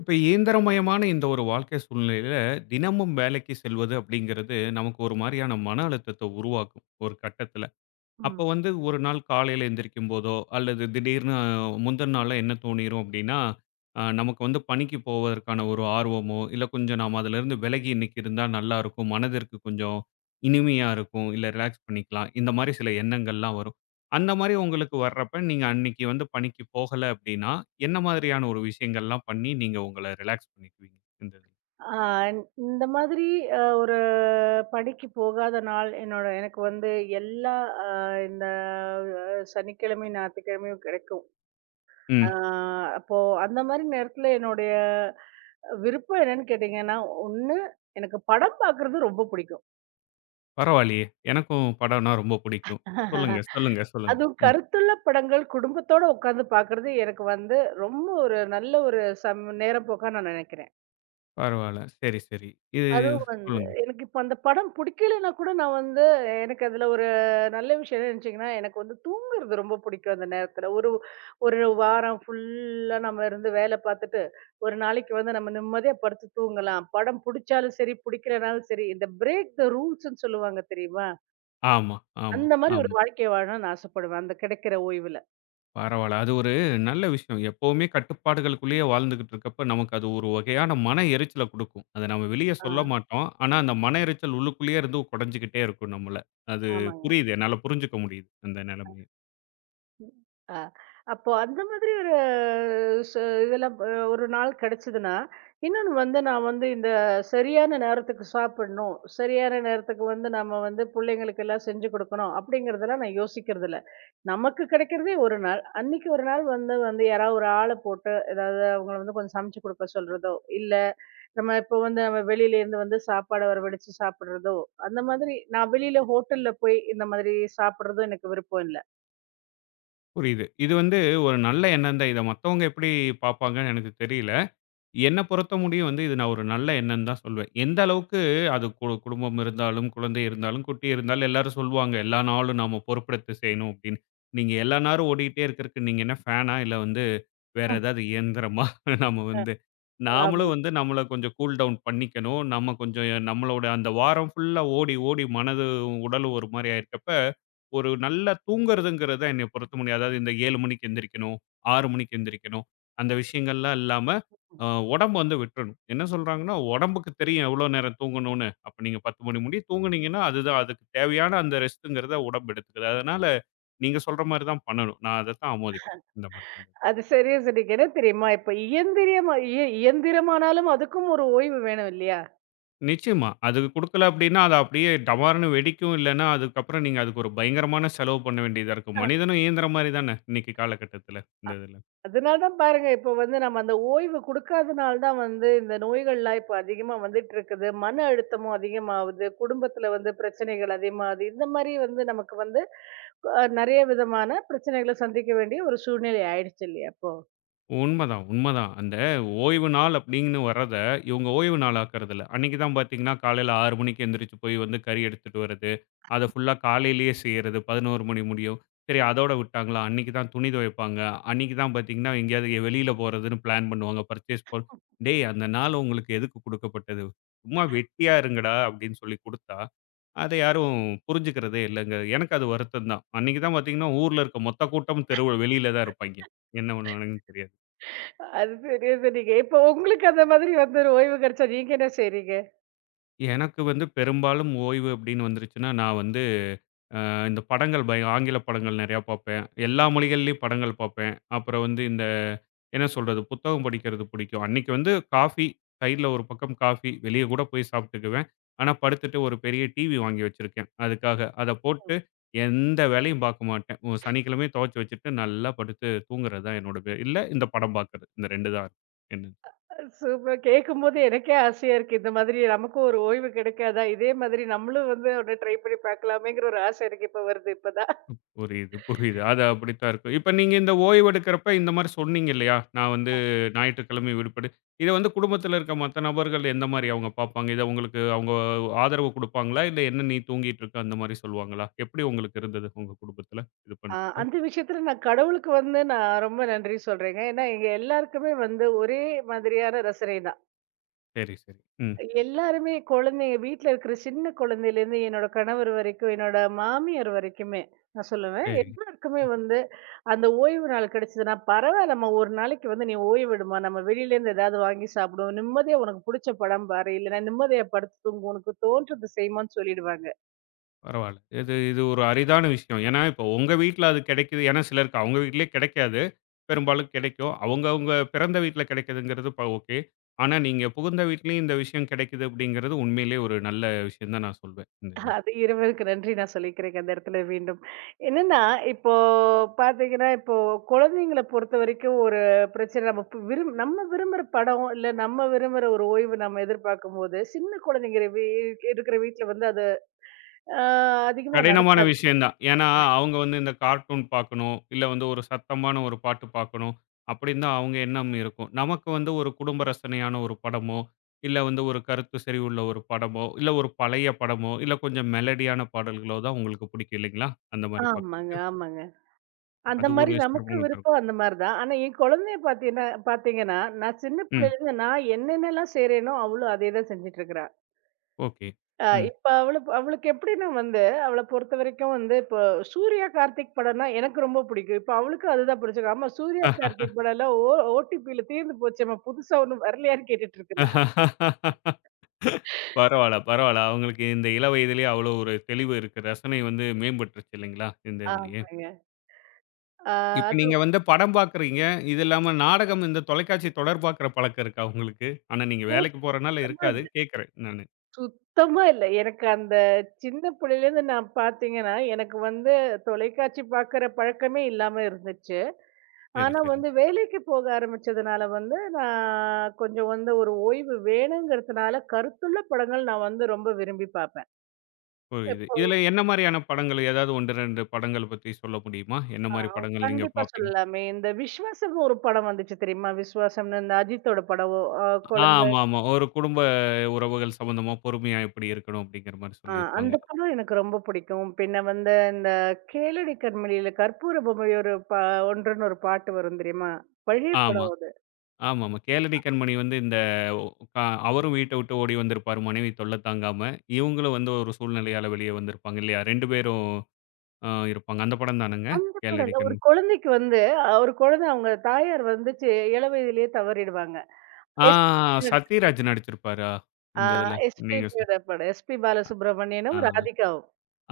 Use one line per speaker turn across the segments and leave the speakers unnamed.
இப்ப இயந்திரமயமான இந்த ஒரு வாழ்க்கை சூழ்நிலையில, தினமும் வேலைக்கு செல்வது அப்படிங்கிறது, நமக்கு ஒரு மாரியான மன அழுத்தத்த உருவாக்கும், ஒரு கட்டத்தில. அப்ப
ம்.
வந்து ஒரு நாள் காலையில எந்திரிக்கும் போதோ, அல்லது திடீர்னு முந்தின நாள்ல என்ன தோணிரும் அப்படின்னா, நமக்கு வந்து பணிக்கு போவதற்கான ஒரு ஆர்வமோ, இல்ல கொஞ்சம் நாம அதிலிருந்து விலகி இன்னைக்கு இருந்தா நல்லா இருக்கும். மனதிற்கு கொஞ்சம் இனிமையா இருக்கும். இல்ல ரிலாக்ஸ் பண்ணிக்கலாம். இந்த மாரி சில எண்ணங்கள்லாம் வரும். அந்த மாரி உங்களுக்கு வர்றப்ப, நீங்க அன்னைக்கு வந்து பணிக்கு போகல அப்படின்னா, என்ன மாதிரியான ஒரு விஷயங்கள்லாம் பண்ணி நீங்க உங்கள ரிலாக்ஸ் பண்ணிக்குவீங்க? இந்த இதுல.
ஆ இந்த மாதிரி ஒரு பணிக்கு போகாத நாள் என்னோட எனக்கு வந்து எல்லா அ இந்த அ சனிக்கிழமை, ஞாயிற்றுக்கிழமையும் கிடைக்கும். ஆ
ம்.
அப்போ அந்த மாதிரி நேரத்துல என்னுடைய விருப்பம் என்னன்னு கேட்டீங்கன்னா, 1 எனக்கு படம் பார்க்கறது ரொம்ப பிடிக்கும்.
பரவாயில்லையே! எனக்கும் படம்னா ரொம்ப பிடிக்கும். சொல்லுங்க, சொல்லுங்க, சொல்லுங்க.
அதுவும்
ம்.
கருத்துள்ள படங்கள் குடும்பத்தோட உட்கார்ந்து பார்க்கறது எனக்கு வந்து ரொம்ப ஒரு நல்ல ஒரு சம் நேரப்போக்கா நான் நினைக்கிறேன்.
பரவால்ல. சரி, சரி.
அதுவும் வந்து
சொல்லுங்க.
எனக்கு இப்ப அந்த படம் பிடிக்கலைன்னா கூட நான் வந்து எனக்கு அதுல ஒரு நல்ல விஷயம் என்ன நினைச்சீங்கன்னா எனக்கு வந்து தூங்குறது ரொம்ப பிடிக்கும் அந்த நேரத்துல ஒரு ஒரு வாரம் ஃபுல்லா நம்ம இருந்து வேலை பார்த்துட்டு ஒரு நாளைக்கு வந்து நம்ம நிம்மதியா படுத்து தூங்கலாம் படம் பிடிச்சாலும் சரி பிடிக்கலனாலும் சரி இந்த பிரேக் த ரூல்ஸ்ன்னு சொல்லுவாங்க தெரியுமா
ஆமா, ஆமா,
அந்த மாதிரி ஒரு
ஆமா.
வாழ்க்கையை வாழணும்னு நான் ஆசைப்படுவேன் அந்த கிடைக்கிற ஓய்வுல
பரவால்ல. அது ஒரு நல்ல விஷயம். எப்பவுமே கட்டுப்பாடுகளுக்குள்ளேயே வாழ்ந்துகிட்டு இருக்கப்ப, நமக்கு அது ஒரு வகையான மன எரிச்சல குடுக்கும். அத நம்ம வெளிய
ஆ,
சொல்ல மாட்டோம். ஆனா, அந்த மன எரிச்சல் உள்ளுக்குள்ளேயே இருந்து கொடைஞ்சுகிட்டே இருக்கும் நம்மள. அது
ஆமாங்க
புரியுது. என்னால புரிஞ்சுக்க முடியுது. அந்த நெலைமைய.
ஆ. அப்போ அந்த மாதிரி ஒரு இதெல்லாம் ஒரு நாள் கிடைச்சதுன்னா, இன்னொன்னு வந்து நான் வந்து இந்த சரியான நேரத்துக்கு சாப்பிடணும். சரியான நேரத்துக்கு வந்து நம்ம வந்து புள்ளைங்களுக்கு எல்லாம் செஞ்சு குடுக்கணும் அப்படிங்கிறதெல்லாம் நான் யோசிக்கிறது இல்ல. நமக்கு கிடைக்கிறதே ஒரு நாள். அன்னைக்கு ஒரு நாள் வந்து வந்து யாராவது ஒரு ஆள போட்டு ஏதாவது அவங்கள வந்து கொஞ்சம் சமைச்சு குடுக்க சொல்றதோ, இல்ல நம்ம இப்போ வந்து நம்ம வெளியிலேருந்து வந்து சாப்பாட வரவழைச்சு சாப்பிடுறதோ, அந்த மாதிரி நான் வெளியில ஹோட்டல்ல போய் இந்த மாதிரி சாப்பிடுறதும் எனக்கு விருப்பம் இல்ல.
புரியுது. இது வந்து ஒரு நல்ல எண்ணம் தான். இத மத்தவங்க எப்படி பார்ப்பாங்கன்னு எனக்கு தெரியல. என்ன பொறுத்த முடியும் வந்து இது நான் ஒரு நல்ல எண்ணம்னு தான் சொல்வேன். எந்த அளவுக்கு அது குடும்பம் இருந்தாலும், குழந்தை இருந்தாலும், குட்டி இருந்தாலும் எல்லாரும் சொல்லுவாங்க. எல்லா நாளும் நாம பொறுப்பெடுத்து செய்யணும் அப்படின்னு. நீங்க எல்லா நேரம் ஓடிக்கிட்டே இருக்கறக்கு நீங்க என்ன ஃபேனா? இல்ல வந்து வேற
ம்.
ஏதாவது இயந்திரமா? நாம
அ
வந்து
ஆமா.
நாமளும் வந்து நம்மள கொஞ்சம் கூல் டவுன் பண்ணிக்கணும். நம்ம கொஞ்சம் நம்மளோட அந்த வாரம் ஃபுல்லா ஓடி, ஓடி மனது, உடலும் ஒரு மாரி ஆயிருக்கப்ப ஒரு நல்லா தூங்குறதுங்கிறது தான் என்னைய பொறுத்த முடியும். அதாவது இந்த 7 மணிக்கு எந்திரிக்கணும், 6 மணிக்கு எந்திரிக்கணும். அந்த விஷயங்கள்லாம் இல்லாம, அ உடம்பு வந்து விட்டுறணும். என்ன சொல்றாங்கன்னா, உடம்புக்கு தெரியும் எவ்வளோ நேரம் தூங்கணும்னு. அப்ப நீங்க 10 மணி முடிய தூங்குனீங்கன்னா, அதுதான் அதுக்கு தேவையான அந்த ரெஸ்ட்டுங்கிறத உடம்பு எடுத்துக்குது. அதனால நீங்க சொல்ற மாரி தான் பண்ணணும். நான் அதத்தான் ஆமோதிக்கிறேன். இந்த மாரி பண்றது.
அது சரியா சொன்னீங்க. என்ன தெரியுமா? இப்ப இயந்திரியமா இயந்திரமானாலும் அதுக்கும் ஒரு ஓய்வு வேணும் இல்லையா?
நிச்சயமா. அது குடுக்கல அப்டின்னா, அது அப்படியே டமார்ன்னு வெடிக்கும். இல்லன்னா, அதுக்கப்புறம் நீங்க அதுக்கு ஒரு பயங்கரமான செலவு பண்ண வேண்டியதா இருக்கும். மனிதனும் இயந்திரம் மாரி தான இன்னைக்கு காலகட்டத்துல இந்த இதுல.
அதனால தான் பாருங்க, இப்போ வந்து நம்ம அந்த ஓய்வு குடுக்காதனால தான் வந்து இந்த நோய்கள்லாம் இப்ப அதிகமா வந்துட்டு இருக்குது. மன அழுத்தமும் அதிகமாவுது. குடும்பத்துல வந்து பிரச்சனைகள் அதிகமாகுது. இந்த மாரி வந்து நமக்கு வந்து நெறைய விதமான பிரச்சனைகள சந்திக்க வேண்டிய ஒரு சூழ்நிலை ஆயிடுச்சு இல்லையா இப்போ?
உண்மதான், உண்மதான். அந்த ஓய்வு நாள் அப்படின்னு வர்றத, இவங்க ஓய்வு நாள் ஆக்குறதில்ல. அன்னைக்கு தான் பார்த்தீங்கன்னா, காலையில 6 மணிக்கு எந்திரிச்சு போய் வந்து கறி எடுத்துட்டு வர்றது. அத ஃபுல்லா காலையிலேயே செய்யறது. 11 மணி முடியும். சரி அதோட விட்டாங்களா, அன்னைக்கு தான் துணி துவைப்பாங்க. அன்னைக்கு தான் பார்த்தீங்கன்னா, எங்கேயாவது வெளியில போறதுன்னு பிளான் பண்ணுவாங்க. பர்ச்சேஸ் போ "டேய் அந்த நாள் உங்களுக்கு எதுக்கு குடுக்கப்பட்டது? சும்மா வெட்டியா இருங்கடா" அப்படின்னு சொல்லி குடுத்தா, அத யாரும் புரிஞ்சுக்கிறதே இல்லங்க. எனக்கு அது வருத்தம் தான். அன்னைக்கு தான் பார்த்தீங்கன்னா, ஊர்ல இருக்க மொத்த கூட்டமும் தெருவுல வெளியில தான் இருப்பாய்ங்க. என்ன பண்ணுவானுங்கன்னு தெரியாது.
அது சரியா சொன்னீங்க. இப்போ உங்களுக்கு அந்த மாதிரி வந்து ஒரு ஓய்வு கிடைச்சா நீங்க என்ன செய்றீங்க?
எனக்கு வந்து பெரும்பாலும் ஓய்வு அப்படின்னு வந்துருச்சுன்னா, நான் வந்து இந்த படங்கள் ஆங்கில படங்கள் நெறையா பார்ப்பேன். எல்லா மொழிகள்லயும் படங்கள் பார்ப்பேன். அப்புறம் வந்து இந்த என்ன சொல்றது? புத்தகம் படிக்கிறது பிடிக்கும். அன்னைக்கு வந்து காஃபி, கையில ஒரு பக்கம் காஃபி, வெளிய கூட போய் சாப்பிட்டுக்குவேன். ஆனா, படுத்துட்டு ஒரு பெரிய டிவி வாங்கி வச்சிருக்கேன். அதுக்காக. அத போட்டு எந்த வேலையும் பார்க்க மாட்டேன். சனிக்கிழமையும் துவச்சு வச்சுட்டு நல்லா படுத்து தூங்குறது தான் என்னோட வே இல்ல இந்த படம் பார்க்குறது. இந்த 2 தான். என்ன
சூப்பர். கேட்கும்போது எனக்கே ஆசையா இருக்கு. இந்த மாதிரி நமக்கும் ஒரு ஓய்வு கிடைக்காதா? இதே மாதிரி நம்மளும் வந்து ஒண்ணு ட்ரை பண்ணி பார்க்கலாமேங்கிற ஒரு ஆசை எனக்கு இப்ப வருது இப்பதான்.
புரியுது, புரியுது. அது அப்படித்தான் இருக்கும். இப்ப நீங்க இந்த ஓய்வெடுக்கிறப்ப இந்த மாரி சொன்னீங்க இல்லையா? நான் வந்து ஞாயிற்றுக்கிழமை விடுபடு இத வந்து குடும்பத்தில இருக்க மத்த நபர்கள் எந்த மாரி அவங்க பார்ப்பாங்க? இத உங்களுக்கு அவங்க ஆதரவு குடுப்பாங்களா? இல்ல என்ன நீ தூங்கிட்டு இருக்க அந்த மாரி சொல்லுவாங்களா? எப்படி உங்களுக்கு இருந்தது உங்க குடும்பத்தில இது பண்றப்ப?
அந்த விஷயத்துல நான் கடவுளுக்கு வந்து நான் ரொம்ப நன்றி சொல்றேங்க. ஏன்னா எங்க எல்லாருக்குமே வந்து ஒரே மாதிரியான ரசனை தான்.
சரி, சரி. ம்.
எல்லாருமே குழந்தைங்க வீட்ல இருக்கிற சின்ன குழந்தையிலேருந்து என்னோட கணவர் வரைக்கும், என்னோட மாமியார் வரைக்குமே, நான் சொல்லுவேன்.
சரி.
எல்லாருக்குமே வந்து அந்த ஓய்வு நாள் கிடைச்சதுன்னா, பரவாயில்லம்மா ஒரு நாளைக்கு வந்து நீ ஓய்வு எடும்மா. நம்ம வெளியிலேருந்து ஏதாவது வாங்கி சாப்பிடுவோம். நிம்மதியா உனக்கு புடிச்ச படம் பாரு. இல்லைன்னா நிம்மதியா படுத்து தூங்கு. உனக்கு தோன்றத செய்யுமான்னு சொல்லிடுவாங்க.
பரவால்ல. இது இது ஒரு அரிதான விஷயம். ஏன்னா, இப்போ உங்க வீட்ல அது கிடைக்குது. ஏன்னா சிலருக்கு அவங்க வீட்லயே கிடைக்காது. பெரும்பாலும் கிடைக்கும். அவங்க அவங்க பிறந்த வீட்ல கிடைக்குதுங்கிறது ஓகே. ஆனா, நீங்க புகுந்த வீட்லயும் இந்த விஷயம் கிடைக்குது அப்படிங்கிறது உண்மையிலேயே ஒரு நல்ல விஷயம் தான் நான் சொல்வேன். இந்த மாரி.
அது இறைவனுக்கு நன்றி நான் சொல்லிக்கிறேங்க அந்த இடத்துல மீண்டும். என்னன்னா, இப்போ பார்த்தீங்கன்னா, இப்போ குழந்தைங்கள பொறுத்தவரைக்கும் ஒரு பிரச்சனை நம்ம பு விரும் நம்ம விரும்புற படம், இல்ல நம்ம விரும்புற ஒரு ஓய்வு நம்ம எதிர்பார்க்கும்போது, சின்ன குழந்தைங்க இருக்கிற வீட்ல வந்து அது அ அதிகமா
கடினமான
நடக்காது.
விஷயம் தான். ஏன்னா, அவங்க வந்து இந்த கார்ட்டூன் பார்க்கணும், இல்ல வந்து ஒரு சத்தமான ஒரு பாட்டு பார்க்கணும், அப்படின்னு தான் அவங்க எண்ணம் இருக்கும். நமக்கு வந்து ஒரு குடும்ப ரசனையான ஒரு படமோ, இல்ல வந்து ஒரு கருத்து செறிவுள்ள ஒரு படமோ, இல்ல ஒரு பழைய படமோ, இல்ல கொஞ்சம் மெலடியான பாடல்களோ தான் உங்களுக்கு பிடிக்கும் இல்லைங்களா? அந்த மாரி
ஆமாங்க,
பார்க்குறதுக்கு.
ஆமாங்க. அந்த
அது ஒரு
மாரி நமக்கு
சிரமம் தரும்.
விருப்பம் அந்த மாரி தான். ஆனா என் குழந்தைய பார்த்தீங்கன்னா பார்த்தீங்கன்னா, நான் சின்ன
ம்.
பிள்ளையிலேருந்து நான் என்னென்னலாம் செய்றேனோ, அவளும் அதே தான் செஞ்சுட்டு இருக்கிறா.
ஓகே. ம்.
இப்ப அவளுக்கு அவளுக்கு எப்படின்னா வந்து, அவள பொறுத்தவரைக்கும் வந்து இப்போ சூர்யா, கார்த்திக் படம்னா எனக்கு ரொம்ப பிடிக்கும். இப்ப அவளுக்கும் அதுதான் பிடிச்சிருக்கு. ஆமா சூர்யா, கார்த்திக் படம்லாம் ஓடிபில தீர்ந்து போச்சேம்மா, புதுசா ஒண்ணும் வரலையான்னு கேட்டுட்டு இருக்கிறா.
பரவால்ல, பரவால்ல. அவங்களுக்கு இந்த இள வயதிலேயே அவ்வளோ ஒரு தெளிவு இருக்கு. ரசனை வந்து மேம்பட்டுருச்சு இல்லைங்களா? இந்த இதுலயே.
ஆமாங்க. அ
இப்ப
அது
நீங்க வந்து படம் பார்க்குறீங்க. இது இல்லாம நாடகம் இந்த தொலைக்காட்சி தொடர் பார்க்குற பழக்கம் இருக்கா உங்களுக்கு? ஆனா நீங்க வேலைக்கு போறனால இருக்காது.
மோஸ்ட்
கேட்கிறேன் நானு.
சுத்தமா இல்ல. எனக்கு அந்த சின்ன புள்ளையிலேருந்து நான் பார்த்தீங்கன்னா, எனக்கு வந்து தொலைக்காட்சி பார்க்குற பழக்கமே இல்லாம இருந்துச்சு.
சரி,
ஆனா
சரி.
வந்து வேலைக்கு போக ஆரம்பிச்சதுனால வந்து, நான் கொஞ்சம் வந்து ஒரு ஓய்வு வேணுங்கிறதுனால, கருத்துள்ள படங்கள் நான் வந்து ரொம்ப விரும்பி பார்ப்பேன்.
புரியுது.
இப்போ
இதுல என்ன மாரியான படங்கள் ஏதாவது 1, 2 படங்கள் பத்தி சொல்ல முடியுமா? என்ன
ஆ
மாரி படங்கள் நீங்க
கண்டிப்பா
பார்ப்பீங்க?
சொல்லலாமே. இந்த விஸ்வாசம்னு ஒரு படம் வந்துச்சு தெரியுமா? விஸ்வாசம்னு இந்த அஜித்தோட படம். அ குழந்தை
ஆமாமா. ஒரு குடும்ப உறவுகள் சம்மந்தமா பொறுமையா எப்படி இருக்கணும் அப்படிங்கிற மாரி
ஆ
சொல்லியிருப்பாங்க.
அந்த படம் எனக்கு ரொம்ப பிடிக்கும். பின்ன வந்து இந்த கேளடி கண்மணியில கற்பூர பொம்மை ஒரு ஒன்றுன்னு ஒரு பாட்டு வரும் தெரியுமா? பழைய
ஆமா.
படம் அது.
ஆமாமா. கேளடி கண்மணி வந்து இந்த க அவரும் வீட்ட விட்டு ஓடி வந்திருப்பாரு மனைவி தொல்ல தாங்காம. இவங்களும் வந்து ஒரு சூழ்நிலையால வெளிய வந்திருப்பாங்க இல்லையா? 2 பேரும் ஆ இருப்பாங்க. அந்த படம் தானங்க?
அந்த படம்
கேளடி
இல்ல.
கண்
ஒரு குழந்தைக்கு வந்து ஒரு குழந்தை அவங்க தாயார் வந்து இள வயதிலேயே தவறிடுவாங்க.
ஆ
எஸ்பி
சத்யராஜ் நடிச்சிருப்பாரா?
ஆ
இந்த இதுல. நீங்க சொ
எஸ்பிபியோட படம். எஸ்பி
ஆ
பாலசுப்ரமணியனும், ராதிகாவும்.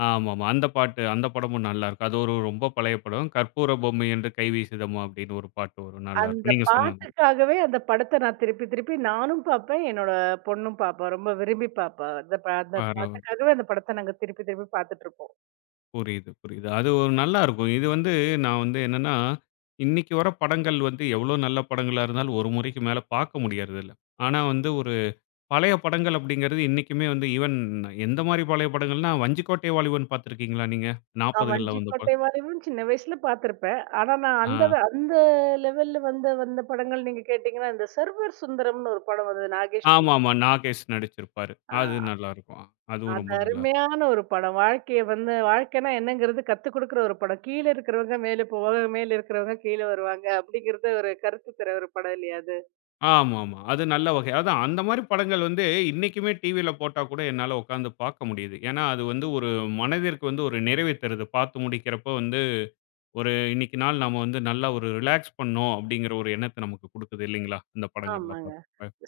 ஆமாமா. அந்த பாட்டு அந்த படமும் நல்லாருக்கும். அது ஒரு ரொம்ப பழைய படம். "கற்பூர பொம்மை என்று கை வீசுதம்மா" அப்படின்னு ஒரு பாட்டு வரும்.
அந்த
நல்லாருக்கும். நீங்க சொன்னது.
பாட்டுக்காகவே அந்த படத்த நான் திருப்பி திருப்பி நானும் பார்ப்பேன். என்னோட பொண்ணும் பார்ப்பா. ரொம்ப விரும்பி பார்ப்பா. அந்த
பரவால்ல.
பாட்டுக்காகவே அந்த படத்த நாங்க திருப்பி திருப்பி பார்த்துட்டுருப்போம்.
புரியுது, புரியுது. அது ஒரு நல்லாருக்கும். இது வந்து நான் வந்து என்னன்னா, இன்னைக்கு வர படங்கள் வந்து எவ்வளோ நல்ல படங்களா இருந்தாலும், ஒரு முறைக்கு மேல பார்க்க முடியறதில்ல. ஆனா வந்து பழைய படங்கள் அப்படிங்கிறது இன்னைக்குமே வந்து ஈவன் எந்த மாரி பழைய படங்கள்னா, "வஞ்சிக்கோட்டை வாலிபன்" பார்த்துருக்கீங்களா நீங்க? 40கள்ல வந்த
வஞ்சிக்கோட்டை
படம்.
வாலிபன் சின்ன வயசுல பார்த்திருப்பேன். ஆனா நான்
ஆ
அந்த லெவல்ல வந்த வந்த படங்கள் நீங்க கேட்டீங்கன்னா, இந்த சர்வர் சுந்தரம்னு ஒரு படம் வந்தது நாகேஷ் படம்.
ஆமாமா. நாகேஷ் நடிச்சிருப்பாரு.
ஆ
அது நல்லாருக்கும். அதுவும்
அது
ரொம்ப நல்லாருக்கும்.
அருமையான ஒரு படம். வாழ்க்கைய வந்து வாழ்க்கைன்னா என்னங்கிறது கத்துக் குடுக்குற ஒரு படம். கீழ இருக்கிறவங்க மேல போவாங்க, மேல இருக்கிறவங்க கீழ வருவாங்க அப்படிங்கிறது ஒரு கருத்து தர ஒரு படம் இல்லையா அது?
ஆமாமா. அது நல்ல வகை. அதான் அந்த மாரி படங்கள் வந்து இன்னைக்குமே டிவில போட்டா கூட என்னால உட்காந்து பார்க்க முடியுது. ஏன்னா, அது வந்து ஒரு மனதிற்கு வந்து ஒரு நிறைவை தருது. பார்த்து முடிக்கிறப்போ வந்து ஒரு இன்னைக்கு நாள் நாம வந்து நல்லா ஒரு ரிலாக்ஸ் பண்ணோம் அப்படிங்கிற ஒரு எண்ணத்த நமக்கு குடுக்குது இல்லைங்களா? இந்த படங்கள்லாம்
ஆமாங்க.
பார்த்து.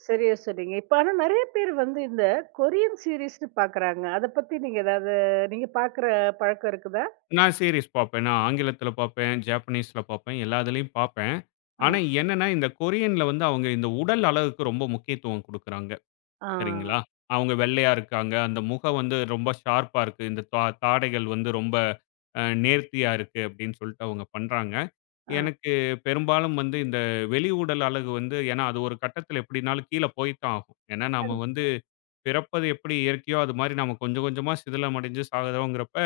சரியா சொன்னீங்க. இப்ப ஆனா நெறைய பேர் வந்து இந்த கொரியன் சீரிஸ்ன்னு பார்க்குறாங்க. அத பத்தி நீங்க ஏதாவது நீங்க பார்க்குற பழக்கம் இருக்குதா?
நான் சீரிஸ் பார்ப்பேன். நான் ஆங்கிலத்தில பார்ப்பேன், ஜாப்பனீஸ்ல பார்ப்பேன். எல்லா இதுலயும் பார்ப்பேன்.
ஆ.
ஆனா என்னன்னா, இந்த கொரியன்ல வந்து அவங்க இந்த உடல் அழகுக்கு ரொம்ப முக்கியத்துவம் குடுக்குறாங்க.
ஆ.
சரிங்களா? அவங்க வெள்ளையா இருக்காங்க. அந்த முகம் வந்து ரொம்ப ஷார்ப்பா இருக்கு. இந்த தாடைகள் வந்து ரொம்ப நேர்த்தியா இருக்கு அப்டின்னு சொல்லிட்டு அவங்க பண்றாங்க. எனக்கு பெரும்பாலும் வந்து இந்த வெளி உடல் அழகு வந்து ஏன்னா அது ஒரு கட்டத்தில எப்டினாலும் கீழ போய் தான் ஆகும். ஏன்னா
ஆ.
நாம வந்து பிறப்பது எப்படி இயற்கையோ, அது மாரி நம்ம கொஞ்சம் கொஞ்சமா சிதிலமடைஞ்சு சாகுறோங்கிறப்ப,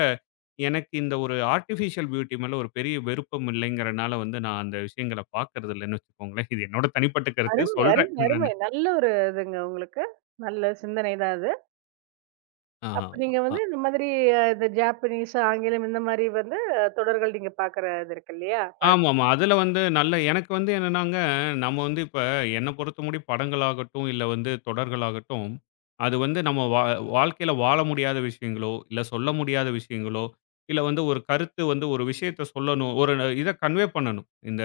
எனக்கு இந்த ஒரு ஆர்ட்டிஃபிஷியல் பியூட்டி மேல ஒரு பெரிய வெறுப்பம் இல்லைங்கிறனால வந்து நான் அந்த விஷயங்கள பார்க்கறது இல்லன்னு வச்சுக்கோங்களேன். இது என்னோட தனிப்பட்ட கருத்து.
அருமை,
சொல்றேன்
அருமை, அருமை.
நானு.
நல்ல ஒரு இதுங்க உங்களுக்கு. நல்ல சிந்தனை தான் அது. அப்ப
ஆமா.
நீங்க வந்து இந்த மாதிரி இந்த ஜாப்பனீஸ், ஆங்கிலம் இந்த மாரி வந்து தொடர்கள் நீங்க பாக்குற இது இருக்கு இல்லையா? பழக்கம்.
ஆமாமா. அதுல வந்து நல்ல எனக்கு வந்து என்னன்னாங்க, நம்ம வந்து இப்ப என்ன பொறுத்தமுடி படங்களாகட்டும், இல்ல வந்து தொடர்களாகட்டும், அது வந்து நம்ம வாழ்க்கையில வாழ முடியாத விஷயங்களோ, இல்ல சொல்ல முடியாத விஷயங்களோ, இல்ல வந்து ஒரு கருத்து வந்து ஒரு விஷயத்த சொல்லணும். ஒரு இத கன்வே பண்ணணும். இந்த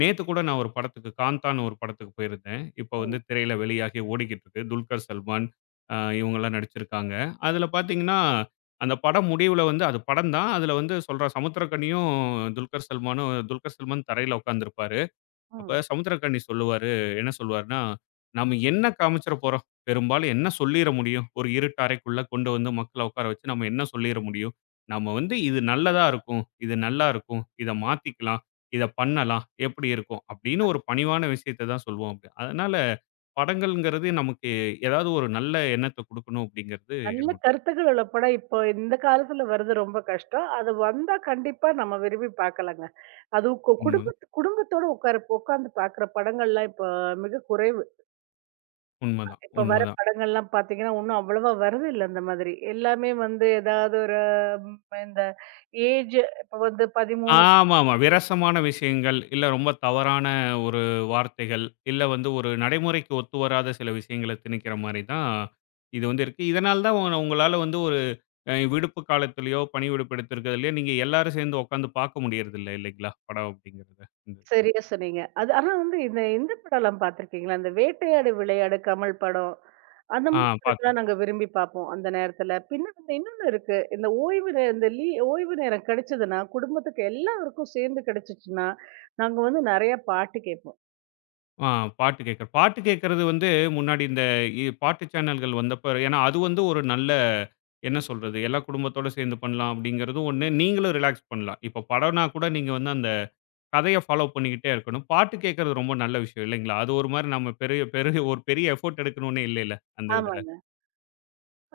நேத்து கூட நான் ஒரு படத்துக்கு காந்தான்னு ஒரு படத்துக்கு போயிருந்தேன். இப்ப வந்து
ம்.
திரையில வெளியாகி ஓடிக்கிட்டு இருக்கு. துல்கர் சல்மான் இவங்கலாம் நடிச்சிருக்காங்க. அதுல பார்த்தீங்கன்னா அந்த படம் முடிவுல வந்து அது படம் தான். அதுல வந்து சொல்றான் சமுத்திரக்கனியும், துல்கர் சல்மானும். துல்கர் சல்மான் தரையில உட்கார்ந்திருப்பாரு. அப்ப
ம்.
சமுத்திரக்கனி சொல்லுவாரு. என்ன சொல்லுவாருன்னா, "நம்ம என்ன காமிச்சிற போறோம்? பெரும்பாலும் என்ன சொல்லிற முடியும்? ஒரு இருட்டு அறைக்குள்ள கொண்டு வந்து மக்கள உட்கார வச்சு நம்ம என்ன சொல்லிற முடியும்? நம்ம வந்து இது நல்லதா இருக்கும். இது நல்லா இருக்கும். இத மாத்திக்கலாம். இத பண்ணலாம். எப்படி இருக்கும்?" அப்படின்னு ஒரு பணிவான விஷயத்த தான் சொல்வோம் அப்படி. அதனால படங்கள்ங்கிறது நமக்கு ஏதாவது ஒரு நல்ல எண்ணத்த குடுக்கணும் அப்படிங்கிறது
நல்ல
என்னோட
கருத்துக்கள் உள்ள படம் இப்போ இந்த காலத்துல வர்றது ரொம்ப கஷ்டம். அது வந்தா கண்டிப்பா நம்ம விரும்பி பாக்கலாங்க. அதுவும் கு
உண்ம.
குடும்பத் குடும்பத்தோட உட்கார்ந்து பாக்குற படங்கள்லாம் இப்போ மிக குறைவு.
உண்மதான்,
இப்ப வர
உண்மதான்.
படங்கள்லாம் பார்த்தீங்கன்னா, ஒண்ணும் அவ்வளவா வரதில்ல அந்த மாதிரி. எல்லாமே வந்து ஏதாவது ஒரு ம் இந்த ஏஜ் இப்ப வந்து 13
ஆமாமா. விரசமான விஷயங்கள், இல்ல ரொம்ப தவறான ஒரு வார்த்தைகள், இல்ல வந்து ஒரு நடைமுறைக்கு ஒத்து வராத சில விஷயங்கள திணிக்கிற மாரி தான் இது வந்து இருக்கு. இதனால தான் உங்களால வந்து ஒரு விடுப்பு காலத்திலயோ, பணி விடுப்பு எடுத்திருக்கிறதுலயோ, நீங்க எல்லாரும் சேர்ந்து உட்காந்து பார்க்க முடியறதில்ல இல்லைங்களா? படம் அப்படிங்கிறத. இந்த இதுல.
சரியா சொன்னீங்க. அது ஆனா வந்து இந்த இந்த படம்லாம் பார்த்துருக்கீங்களா? இந்த வேட்டையாடு விளையாடு கமல் படம். அந்த
ஆ பார்த்துருக்கேன்.
மாதிரிலாம் நாங்க விரும்பி பார்ப்போம் அந்த நேரத்துல. பின்ன வந்து இன்னொன்னு இருக்கு. இந்த ஓய்வு நே இந்த லீ ஓய்வு நேரம் கிடைச்சதுன்னா, குடும்பத்துக்கு எல்லாருக்கும் சேர்ந்து கிடைச்சுச்சுன்னா, நாங்க வந்து நெறைய பாட்டு கேட்போம்.
ஆ பாட்டு கேட்கறது வந்து முன்னாடி இந்த பாட்டு சேனல்கள் வந்தப்ப ஏன்னா அது வந்து ஒரு நல்ல என்ன சொல்றது, எல்லா குடும்பத்தோட சேர்ந்து பண்ணலாம் அப்படிங்கிறதும் ஒண்ணு. நீங்களும் ரிலாக்ஸ் பண்ணலாம். இப்போ படம்னா கூட நீங்க வந்து அந்த கதைய ஃபாலோ பண்ணிக்கிட்டே இருக்கணும். பாட்டு கேட்கறது ரொம்ப நல்ல விஷயம் இல்லைங்களா? அது ஒரு மாரி நம்ம பெரிய பெரிய ஒரு பெரிய எஃபோர்ட் எடுக்கணும்னே இல்லைல்ல, அந்த இதில். இதுல.
ஆமாங்க.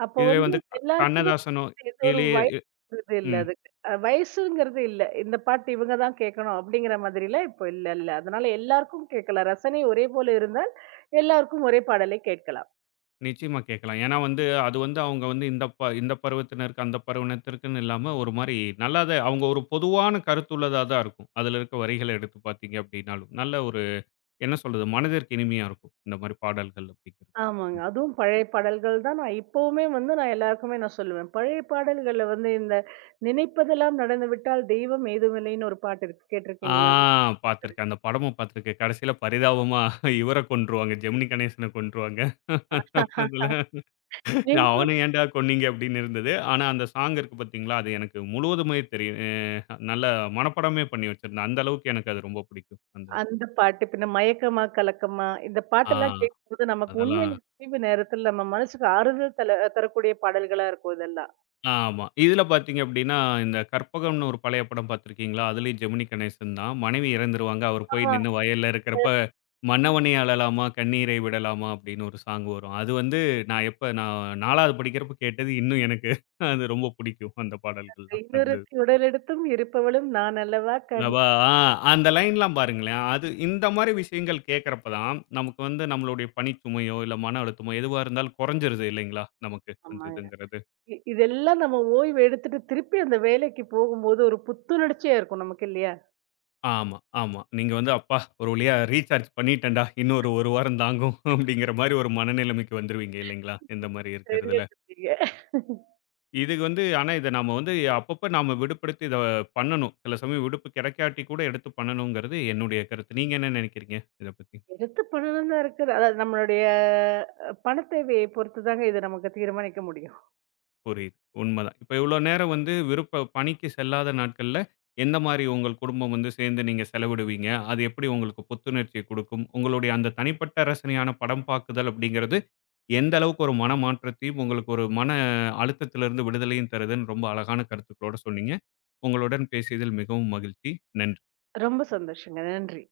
அப்போ
இதுவே
வந்து
வந்து
எல்லாருக்கும்
கண்ணதாசனோ
இது ஒரு
இளைய
வயசுங்கிறது இல்ல
ம்.
அதுக்கு. வயசுங்கிறது இல்ல. இந்த பாட்டு இவங்க தான் கேட்கணும் அப்படிங்கிற மாதிரிலாம் இப்போ இல்லல்ல. அதனால எல்லாருக்கும் கேட்கலாம். ரசனை ஒரே போல இருந்தால் எல்லாருக்கும் ஒரே பாடலை கேட்கலாம்.
நிச்சயமா கேட்கலாம். ஏன்னா வந்து, அது வந்து அவங்க வந்து இந்த இந்த பருவத்தினருக்கு, அந்த பருவத்தினருக்குன்னு இல்லாம ஒரு மாரி நல்லா தான் அவங்க ஒரு பொதுவான கருத்துள்ளதா தான் இருக்கும். அதில இருக்க வரிகள எடுத்து பார்த்தீங்க அப்படின்னாலும். நல்ல ஒரு என்ன சொல்றது? மனதிற்கு இனிமையா இருக்கும். இந்த மாரி பாடல்கள் அப்படிங்கிறது.
ஆமாங்க.
ம்.
அதுவும் பழைய பாடல்கள் தான் நான் இப்பவுமே வந்து நான் எல்லாருக்குமே நான் சொல்லுவேன். பழைய பாடல்கள்ல வந்து இந்த "நினைப்பதெல்லாம் நடந்து விட்டால் தெய்வம் ஏதுமில்லைன்னு" ஒரு பாட்டு இருக்கு.
ஆ
கேட்டிருக்கீங்களா?
பார்த்துருக்கேன். அந்த படமும் பார்த்துருக்கேன். கடைசியில பரிதாபமா இவர கொன்றுவாங்க. ஜெமினி கணேசன கொன்றுவாங்க. அவன
நீங்களும்
ஏன்டா கொன்னீங்க அப்படின்னு இருந்தது. ஆனா அந்த சாங் இருக்கு பார்த்தீங்களா, அது எனக்கு முழுவதுமே தெரியும். நல்ல மனப்பாடமே பண்ணி வச்சிருந்தேன். அந்த அளவுக்கு எனக்கு அது ரொம்ப பிடிக்கும். அந்த இது.
அந்த பாட்டு பின்ன "மயக்கமா கலக்கமா" இந்த
ஆ
பாட்டெல்லாம் கேட்கும்போது நமக்கு
அதெல்லாம்
உண்மையிலே ஓய்வு நேரத்தில நம்ம மனசுக்கு ஆறுதல் தரக்கூடிய பாடல்களா இருக்கும் இதெல்லாம்.
ஆமா. இதில பார்த்தீங்க அப்படின்னா, இந்த கற்பகம்னு ஒரு பழைய படம் பார்த்திருக்கீங்களா? அதிலேயும் ஜெமினி கணேசன் தான். மனைவி இறந்துருவாங்க. அவர்
ஆ.
போய் நின்னு வயல்ல இருக்கிறப்ப,
சேர்த்து
"மன்னவனே அழலாமா கண்ணீரை விடலாமா" அப்படின்னு ஒரு சாங் வரும். அது வந்து நான் 4வது படிக்கிறப்ப கேட்டது. இன்னும் எனக்கு அது ரொம்ப பிடிக்கும். அந்த பாடல்கள்லாம். அந்த
"இன்னொருத்தி உடலெடுத்தும் இருப்பவளும் நான் அல்லவா கண்"
லவா ஆ அந்த லைன்லாம் பாருங்களேன். அது இந்த மாரி விஷயங்கள் கேட்கிறப்ப தான், நமக்கு வந்து நம்மளுடைய பணிச்சுமையோ, இல்ல மன அழுத்தமோ எதுவா இருந்தாலும் குறைஞ்சிருது இல்லைங்களா? நமக்கு அந்த
ஆமாங்க.
இதுங்கிறது.
இதெல்லாம் நம்ம ஓய்வு எடுத்துட்டு திருப்பி அந்த வேலைக்கு போகும்போது ஒரு புத்துணர்ச்சியா இருக்கும் நமக்கு இல்லையா?
ஆமா, ஆமா. நீங்க வந்து "அப்பா ஒரு வழியா ரீசார்ஜ் பண்ணிட்டேன்டா. இன்னும் ஒரு 1 வாரம் தாங்கும்." அப்படிங்கிற மாரி ஒரு மனநிலைமைக்கு வந்துருவீங்க இல்லைங்களா? இந்த மாரி
சரியா
இருக்கிறதுல.
சொன்னீங்க.
இது வந்து ஆனா இத நாம வந்து அப்பப்ப நாம விடுப்பெடுத்து இத பண்ணணும். சில சமயம் விடுப்பு கிடைக்காட்டி கூட எடுத்து பண்ணணுங்கிறது என்னுடைய கருத்து. நீங்க என்ன நினைக்கிறீங்க இத பத்தி?
எடுத்து பண்ணணும் தான் இருக்குது. அதாவது நம்மளுடைய பணத் தேவையை பொறுத்து தாங்க இத நமக்கு தீர்மானிக்க முடியும்.
புரியுது. உண்மதான். இப்ப இவ்ளோ நேரம் வந்து விருப்ப பணிக்கு செல்லாத நாட்கள்ல, எந்த மாரி உங்கள் குடும்பம் வந்து சேர்ந்து நீங்க செலவிடுவீங்க? அது எப்படி உங்களுக்கு புத்துணர்ச்சிய குடுக்கும்? உங்களுடைய அந்த தனிப்பட்ட ரசனையான படம் பாக்குதல் அப்படிங்கிறது, எந்த அளவுக்கு ஒரு மன மாற்றத்தையும், உங்களுக்கு ஒரு மன அழுத்தத்திலிருந்து விடுதலையும் தருதுன்னு ரொம்ப அழகான கருத்துக்களோட சொன்னீங்க. உங்களுடன் பேசியதில் மிகவும் மகிழ்ச்சி. நன்றி.
ரொம்ப சந்தோஷங்க. நன்றி.